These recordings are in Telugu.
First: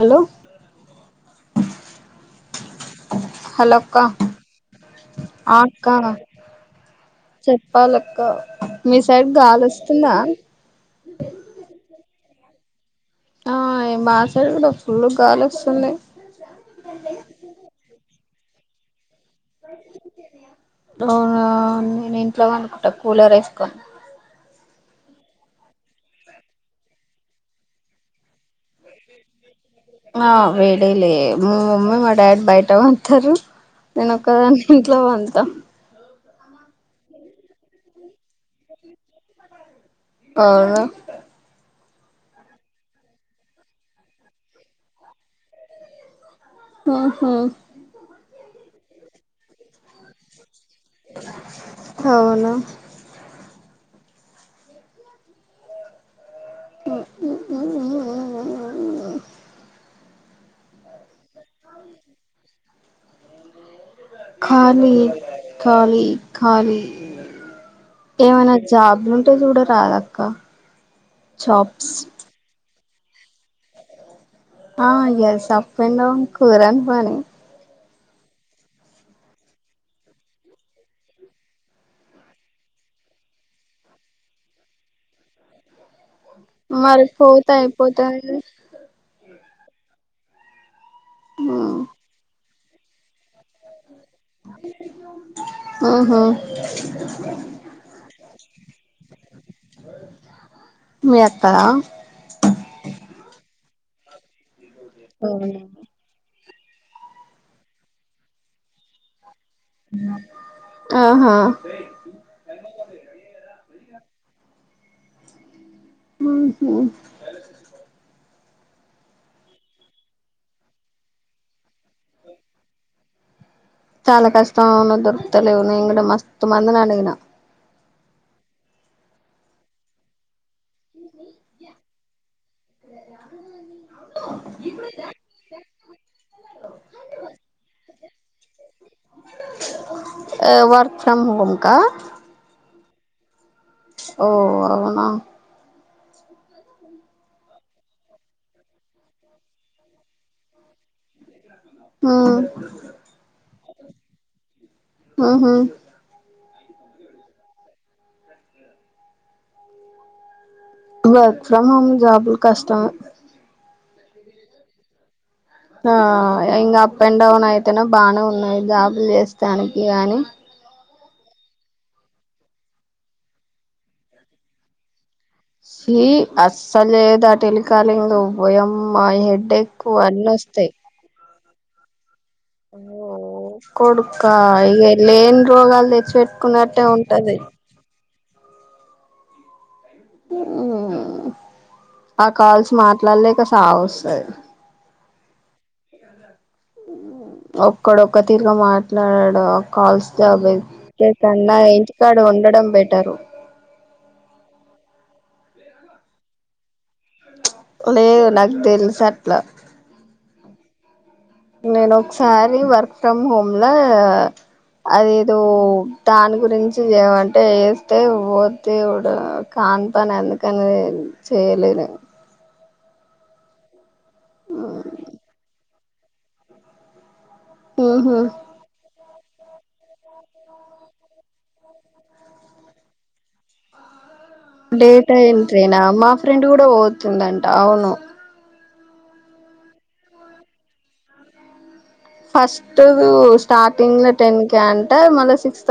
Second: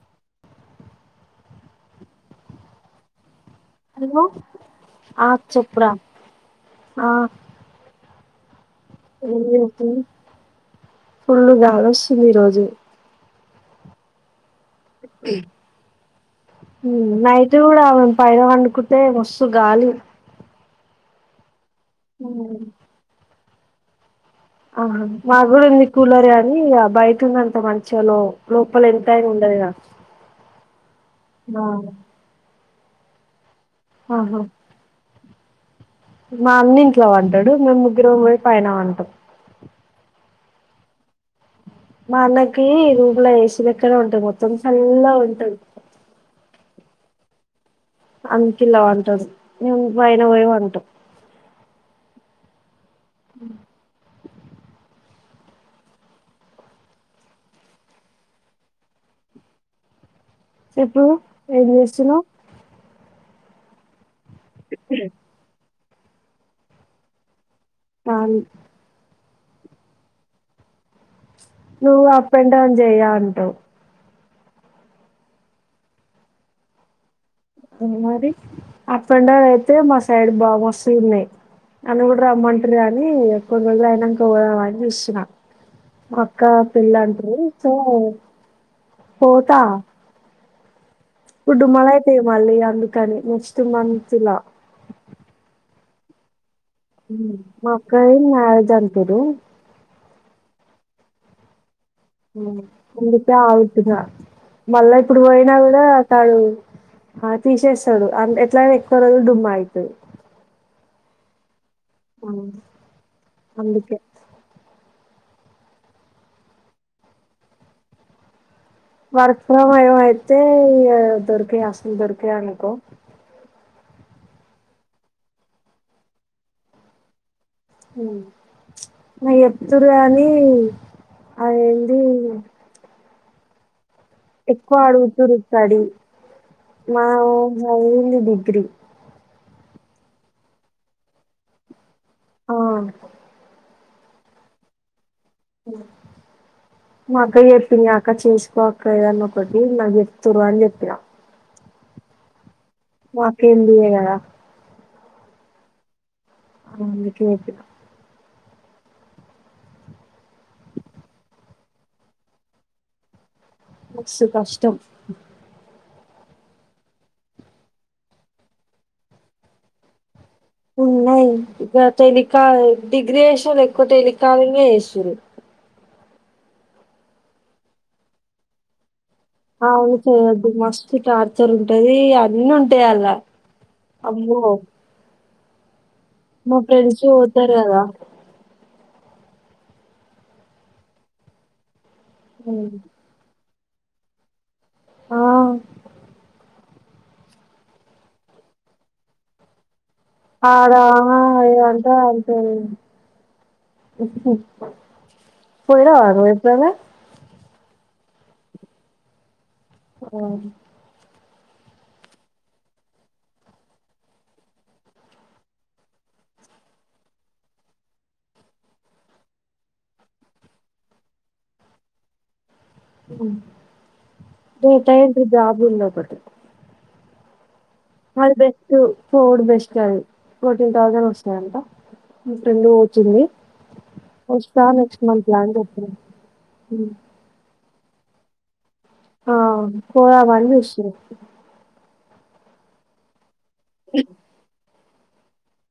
హలో హలో అక్క ఆ అక్క క ఫుల్లు గాలోస్తుంది ఈ రోజు జ ఆ ఎం బాస్ ఉమ్ నైట్ కూడా అవం పైన పండుకుంటే స్తు గాలి ఆ నేను ఇంట్లో ఉమ్, పండుకుంట కూలర్ వేస్ ప ఆహా మా కూడా ఉంది కూలర్ కాని ఇగ బయటున్నంత మంచలో ఆ వేడేలే మ ఆ మమ్మీ మా డాడ్ బయ ట పంతరు నేను ఆహా ఒక్కదాన్నె ఇంట్లో పంత్ ట మా అన్నింట్ల వంటాడు మేము ముగ్గురం పోయి పైన వంటాం అవునా మా అన్నకి రూముల ఏ సి లెక్కనే ఉంటంది మొత్తం సళ్లగఉంటుంది ఉహూ అందుకిళ్ల వంటుంది మేము పైన పోయి వంటాం అవున ఉ ఉమ్ ఉమ్ ఉమ్ ఉమ్ ఉమ్ చెప్పు ఏం చేస్తున్నావ్ ఖాళీ ఖాలీ ఖాళీ ఖాళీ ఏమన జాబ్ ల్ టే చూడరాదఅక్క నువ్ అప్ అండ్ డౌన్ చేయ ఉంట ఆ ఎస్ అప్పెన్ మరి అప్ అండ్ డౌన్ అయితే మా సైడ్ బా మస్తు ఉన్నాయి నన్ను కూడా రమ్మంటురు కాని కొన్ని రోజులు అయినంక పోదామని చూస్తున్న కగా మరి పెళ్లంటరు పోతే సో అయిపోతది ఫోర్ తా ఫుడ్డు మళ అయితే మళ్ళీ అందుకని నెస్ట్ తు మనించాలా హ్మ్ మ్ మా అక్కది మ‌్యారేజ్ అంటురు మీ అక‌్క ఉ అందుకే ఆగుతున‌్న మళ్ళ ఇప్పుడు అవును పోయినా కూడా తాడు ఆ తీసేస్తాడు అ ఎట్లైన ఎక్కువ రోజు డుమ్మాయి హ్మ్ ఆహా ఆ అందుకే హ్మ్ వర్క్ ఫ్రమ్ హోమ్ ఏ అయితే దొరికే అసలు దొరిక అనుకో చాలా కష్టం దొరుతలేవు న ఇ కూడా మస్తు మందిని అడిగిన హ్మ్ ప్చ్ ఎత్తురు కాని అదేంది ఎక్కువ అడుగు చూరుస్తాడు మా అంది డిగ్రీ వార్క్ ఫ్రమ్ హోమ్కా ఆ ఓ అవునా మా అక్క చెప్పింది అక్క చేసుకో అక్క‌ఏదన్నా ఒకటి నాకు చెప్తుర్రు అని చెప్పినా ఆ మాకేం దియ్యగాదా ఊహూ ఎందుకే [inaudible] వర్క్ ఫ్రం హోమ్ జాబులు కష్టం మస్తు కష్టం ఆ ఇంకా అప్ అండ్ డౌన్ అయితేనే బానే ఉన్నాయి జాబులు చేస్తానికి అని ఉన్నాయి ఇక టెలికాల్ డిగ్రీ చేసినోళ్ళు ఎక్కువ టెలికాలింగ్ ఏ చేస్తుర్రు ఛీ అస్సలు చేయద్దా టెలికాలింగ్ ఓయమ్ అవును చెయ్యొద్దు మస్తు టార్ చ్చర్ ఉంటది ఆ ఓ కొడుకా ఇగ లేన్ రోగాల్ దె మా ఫ్రెండ్స్ ఓతారు గదా ఊ ఆ ఉమ్. కాల్స్ మాట్లాడలేక తావొస్సా ఆ ఒక్కడు ఒక్క తీరుగా మాట్లాడడు కాల్స్ జాబ్ ఆడ ఎత్తికే కన్నా ఏదంట ఇంటికాడ అంటే ఉండడం బెటరు పోయినావ [unintelligible] నాకు తెల్సు అట్లా ఆ నేను ఒకసారి వర్క్ ఫ్రమ్ హోమ్ లో అది ఇదో దాని గురించి చేమంటే వస్తే పోతే ఇడు కాన్ పని ఎందుకని చేయలేనెమో హ్మ్ టూ టైమ్స్ జాబ్ వెళ్ళావ్ పొట్టి ఉహు అది బెస్టు ఫోర్డ్ బెస్ట్ కాదు ఫోర్టీన్ థౌసండ్ వస్తాయంట మా ఫ్రెండ్ కి వచ్చింది డేటా ఎంట్రీనా మా ఫ్రెండ్ కూడా పోతుందంట. అవును. ఆ పోదామని చూస్తున. ఫస్ట్ స్టార్టింగ్ లో టెన్ కె అంట టే మళ్ళ సిక్స్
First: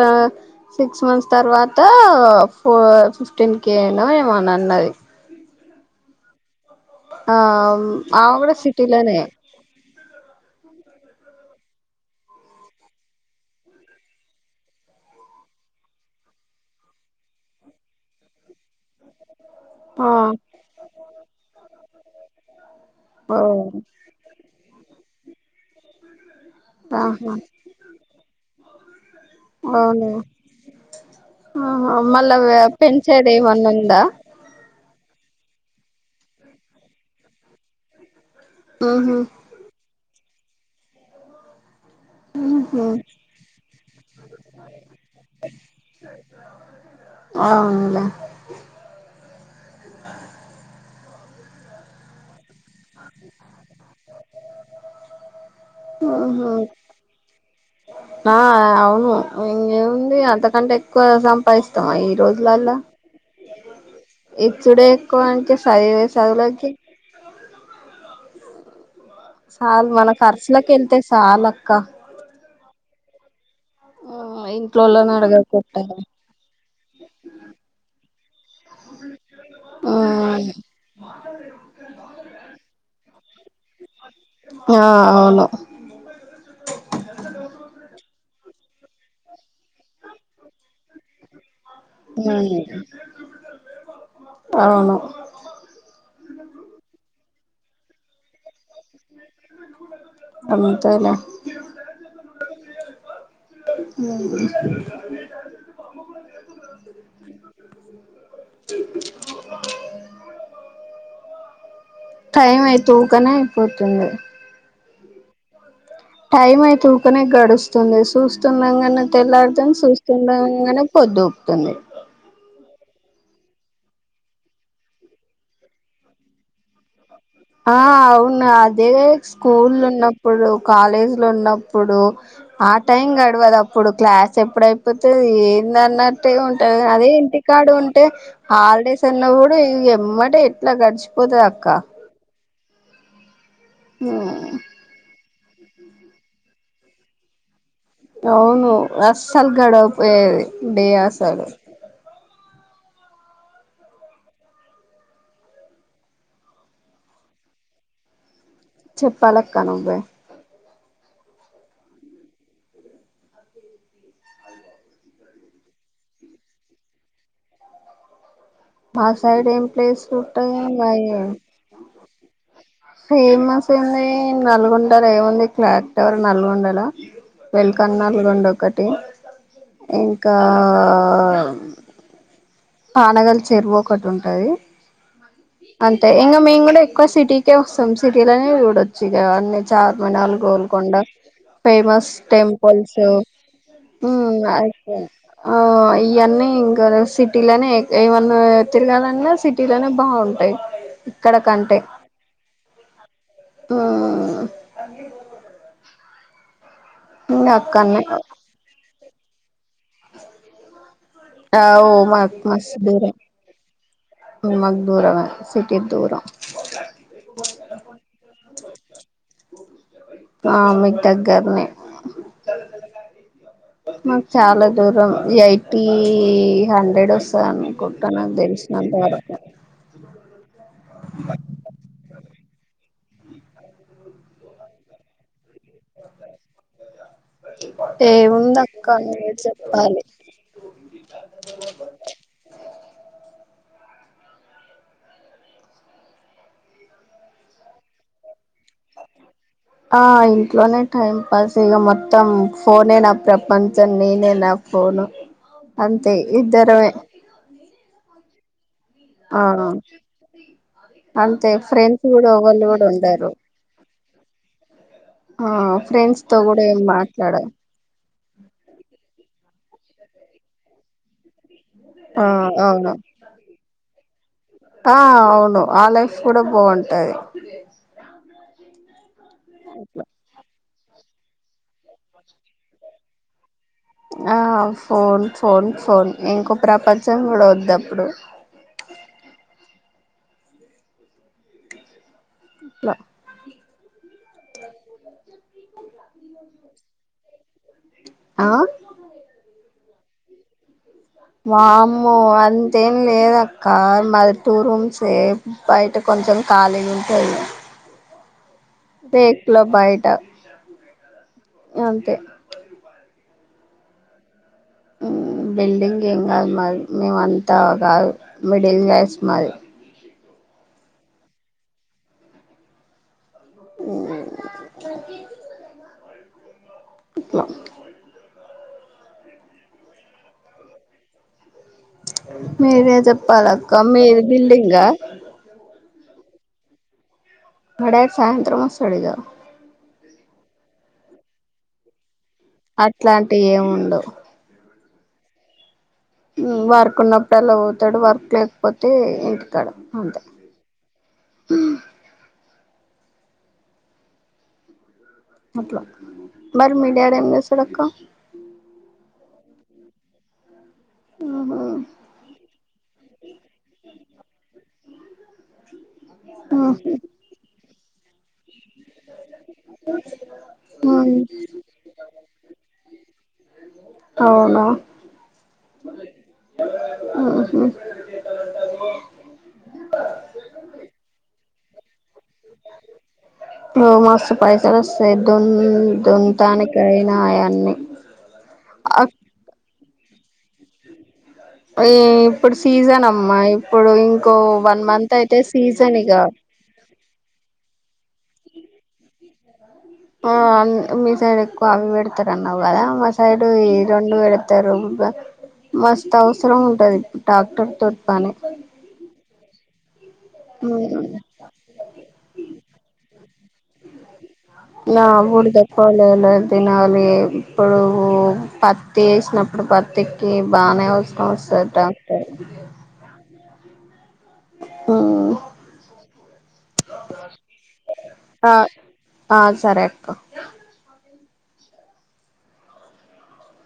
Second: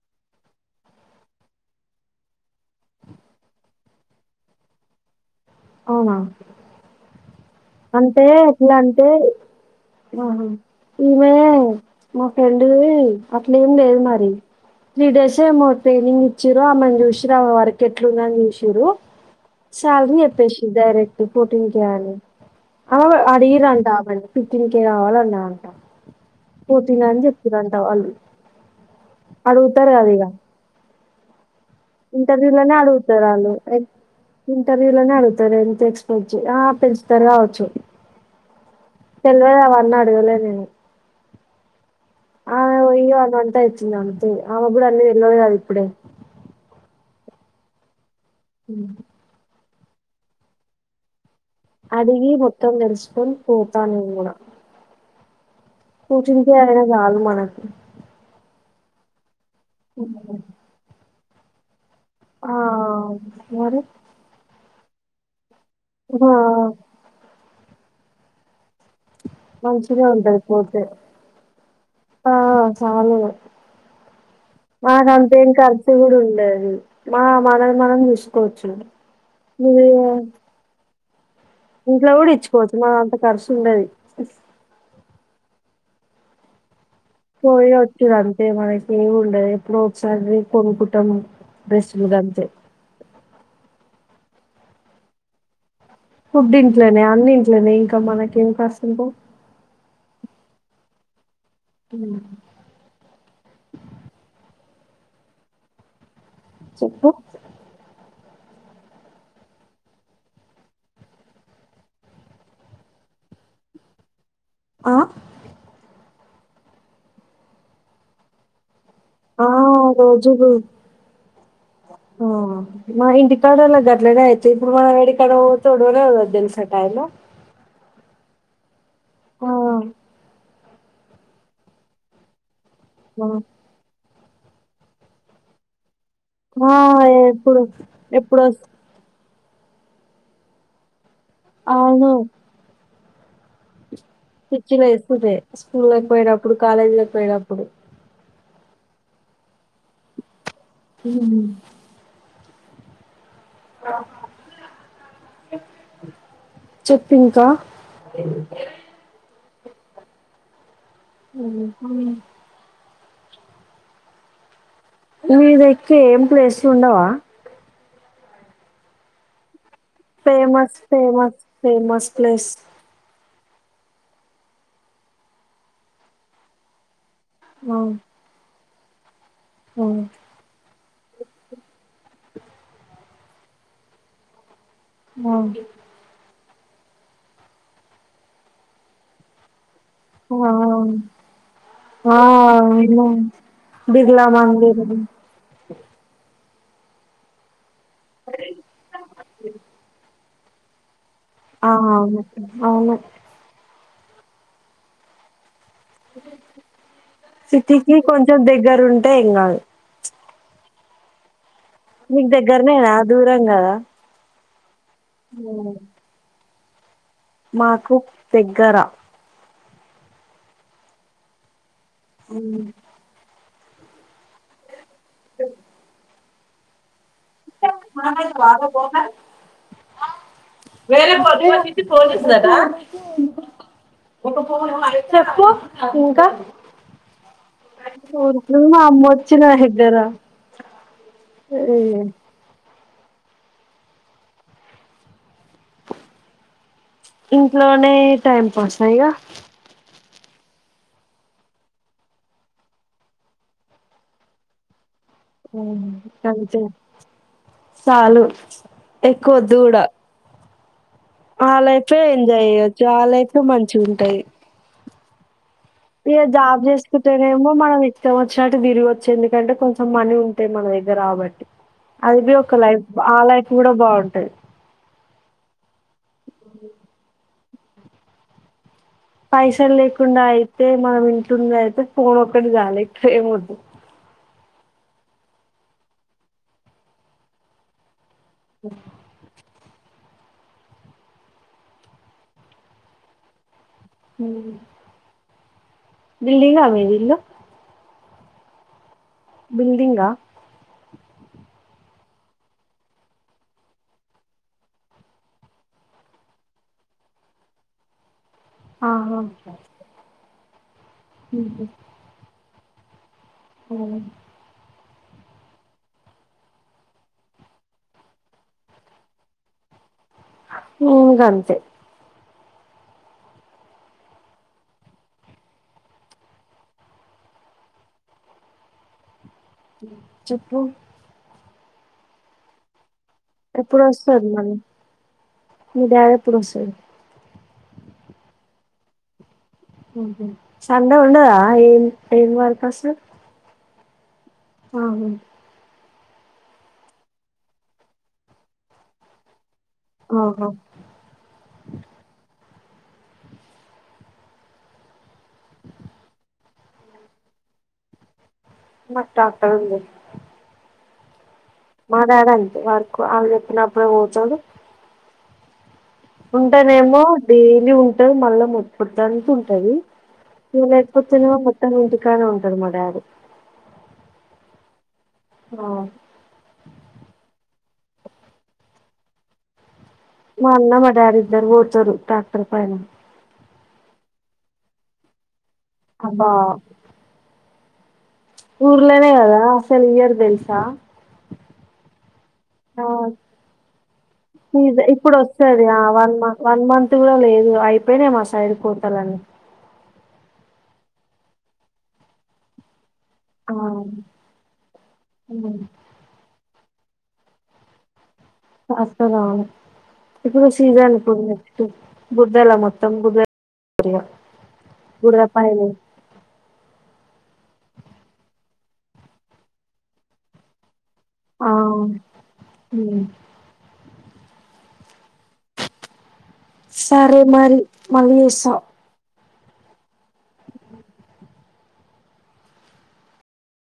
సిక్స్ మంత్స్ తర్వాత ఫో ఫిఫ్టీన్ కే నో ఏమో అన్నది. అవునా ఆ అంటే ఆమె కూడా ఎట్లా అంటే సిటీలోనే ఆహ ఈమె మా ఫ్రెండు అట్లే ఏం లేదు మరి త్రీ డేస్ ఏమో ట్రైనింగ్ ఇచ్చారు ఆమెని చూసిరు వర్క్ ఎట్లుందని చూసిన్రు ఆ సాలరీయే [unintelligible] డైరెక్ట్ ఫోర్టీన్ చెయ్యాలి [unintelligible] ఓ ఆది ఈరంట మళ్ళీ [inaudible] తిన్ కే రావాలన్నా అంట ఫోర్టీన్ అని ఆహా చెప్పిర్రంట వాళ్ళు అడుగుతారు గద అవును ఇగ ఆహా మళ్ళా వే ఇంటర్వ్యూలోనే పెంచేది ఎమన్నుందా వ్యూలనే అడుగుతారు ఎంత ఎక్స్పె చే ఆ పెంచుతారు కావచ్చు ఉహు తెల్వదా వన్నా [inaudible] లే నేను ఆమె బొయ్యి అదంతా [inaudible] [unintelligible] అమెకు కూడా అన్నీ తెల్వదు కద ఇప్పుడే అవునులే అడిగి మో తమ్ తెలుసుకొని పోతా నేను కూడా కూూటిక ఉహు అయనా జాలు మనకి ఆ అవును ఇంకేముంది అంతకంటే ఎక్కువ సంపాయిస్థ్ తయి ఈ ఆ రోజులల్ల మరి ఇచ్చడే ఎక్కువ అంటే సయి వ ఆ సగుల చాలు మంచిగా మన ఉంటది ఖర్చులలకు పోతే వెళ్తేా చాలక్క మాకు అంతేం అడగకుట్ట కర్సి కూడా ఉండేది మా మనది మనం తీసుకోవచ్చు మీది మాత ఇంట్లో కూడా ఇచ్చుకోవచ్చు మన అంత ఖర్చు ఉండది ఫలో పోయి వచ్చది అంతే మనకి ఏమి ఉండదు ఎప్పుడు ఒకసారి కొనుకుంటాం రస్ ముగాంంచ ఉమ్ అవును కుబ్ నింట్లేనే అన్ని అనే ఇంకా మనకి ఇంకా ఇంబో అంతనే లే చెప్పు టైం అయితుకనే అయిపోతుంది ఆ టైం అయి తఊకనే గడుస్తుంది చూస్తున్నాం క ఆ తెల్లార్తం రోజులు చూస్తుండగానే పొద్దుూపుతుంది ఆ మా ఇంటి కాడలా రలు నయితే ఇప్పుడు మన వెేడి కాడ తడరద్దలు సటాయలో ఆ అవును అ అదే ఆ స్కూల్ ఉన్నప్పుడు కాలేజీ లో ఉన్నప్పుడు ఆ టైం ఆ గడవదు అప్పుడు క్లాస్ చెప్పుడైపోతే ఏందన్నా టే ఆ ఉంటది అదే ఇంటి ఎప్పుడు కాడ ఉంటే ఎప్పుడు వస్ హాలిడేస్ అన్నా కూ ఎ ఎంబటే ఎట్ల గడ్చ్ పొతది అక్కా శిశిర వస్తది స్కూల్ లోకి పోయినప్పుడు కాలేజీలోకి పోయినప్పుడు అవును అస్సలు గడవక పోయేది బే ఆసలు చెప్పు ఇంకా చెప్పాలక్క నువ్వే మీ దక్క ఏం ప్లేస్లుండవా మా సైడ్ ఏమ్ famous famous famous place famous ఏంది నల్గొండల ఏముంది క్లాక్ టవర్ నల్గొండల ఆ వెల్కన్నాల్రెండొకట్ ఓ ఆ ఇంకా ఆ పానగల చెరువు ఒకటి ఉంటది ఆ అంతే ఇంగ మేం గు ఇ ఎక్కువ సిటీకే వస్తాం సిటీలోనే చూడొచ్చు ఇకా అన్ చార్మినల్ ఆ గోల్కొండ ఫేమస్ ఆ టెంపుల్స్ అవును బిర్లా మ్ మందిర్ అ ఇఅన్నీ ఇంకా సి తిలానే ఏమన్నా తిరగలన్నా సిటీలోనే బాగుం అయ్ ఆ అవును అవును ఆ సిటికి కొంచెం దగ్గర ఉంటె ఎం కద్ అవ్ నీకు మాకు దగ్గరనేనా దూరం కదా ఉ దూరమ సిటీ దూరం మాకు దగ్గర ఆ మీ దగ్గరని అ మ చాల ూరం ఈ ఐటి హండ్రెడ్ వస్తుంది అ కుట్టన తెలిసినంతర వేర బధ అన్న పోనుంది ఇంకా రుకు ఏముంది మా అక్క అమ్మ నువ్వే వచ్చిన ఇద్దర చెప్పాలి ఏ ఇంట్లోనే టైం పాస్ అ్యగా ఆ ఇంట్లోనే టైం పాస్ ఇక మొత్తం ఫోనే నా ప్రపంచం నేనే నా ఫోను హ్మ్. అంతే అంతే ఇద్దారవే చాలు ఎక్కువ వద్దు కూడా అంతే ఆ లైఫే ఫ్రెండ్స్ కూడా ఎంజాయ్ ఎవళ్ళు అయ్యొచ్చు కూడా ఆ ఉండరు లైఫే మంచి ఉంటాయి ఆ ఇ ఫ్రెండ్స్ తో జాబ్ కూడా ఏం మాట్లాడ చేసుకుంటేనేమో మనం ఇష్టం వచ్చినట్టు తిరిగి వచ్చే ఎందుకంటే కొంచెం ం మనీ ఉంటాయి మన దగ్గర రాబట్టి అది ఆ బ ఒక లైఫ్ అవును ఆ లైఫ్ కూడా బాగుంటది ఆ అవును ఆ లైఫ్ కూడా బాగుంటుంది పైసలు అట్లా లేకుండాయి తె మన వింటయతే పోోన్ ఒక్కడ జాల ట్రే మ ఆ ఫోన్ ఫోన్ ఫోన్ ఇంకో ప్రపంచం కూడా వద్ద అప్పుడు అ ఇలా హ బిల్డింగ్ అ పోలో ఆ ఉల్దిీంగా వామ్మో అంతేం లేద అక్క మాది టూ రూమ్సయే బయట కొంచెం ఖాళీ ఉంటాది ఆహా దకులో బాయటా అంతే అఓ మ్ బిల్డింగ్ ఏం కాదు మరి మేము అంతా కాదు మిడిల్ క్లాస్ మాది ఇంగ అంతే ఇట్ల చెప్పు మీరే చెప్ ప్పాలక్క ఎప్పుడు మీది వస్తారు బిల్డింగ్ ఆ ప్పుడొస్సాది మా డాడి సాయంత్రం వొస్తాడిగ ఊహూ సండే ఉండదా ఏం ఏం వర్క్ అట్లాంటివి ఏమున్ డొ ఆహు ఊ వర్క్ ఉన్నప్పుడు అలా పోతాడు వర్క్ లేకపోతే ఇ కాడ అంతే ఆహా అట్ల మరి మీ డాడీ ఏం చేస్తాడక్క మాకు ట్రాక్టర్ ఉంది ఆహా మా డాడీ అంతే వర్కు వాళ్ళు చెప్పినప్పుడే పోతాడు ఉహు ఉంటేనేమో డైలీ ఉన్ టది మళ్ళ మొ ప్పుత్తానికి ఉంటంది ఇక ఉమ్ లేకపోతేనేమో [inaudible] ఇంటికానే ఉంటది మా డాడీ అవునా ఆ మ్ హు మా అన్న మ డాడీ ఇద్దరు కొడతారు టాక్టర్ పైన మథ్స్ పైసల్ వస్తాయి దోన్ మ్ దొంతానికయినా అయన్ని ఊర్లనే కదా స ఇయర్ తెలుసా ఈ ఇప్పుడు ఆ సీజన్ అమ్మా ఇప్పుడు ఇంకో సీజ వన్ మంత్ ఇప్పుడు అయితే వస్తది ఆ సీజన్ వన్ ఇగా మ సైడి పోతాలని ఆ మీ సైడ్ ఎక్కువ అవిబెడతార అన్నావ్ కదా మ సైడు ఈ రెండు వెడతారు ఆ మస్త్ హౌస్ [unintelligible] ఉంటది డాక్టర్ తో అసల్ రాను ఇప్పుడు సీజన్ ఇప్పుడు నెక్స్ట్ గుడ్డెల మొత్తం గుడ్ ఇగ నా గుడ్ర పయ బుడిద పోలేలు తినాలి ఇప్పుడు పత్తి వేసినప్పుడు పత్తికి బానే వస్ ఆ ఉమ్. [unintelligible] ఆ సరేలే మరి మలి చేస ఆ ఆ సరే అ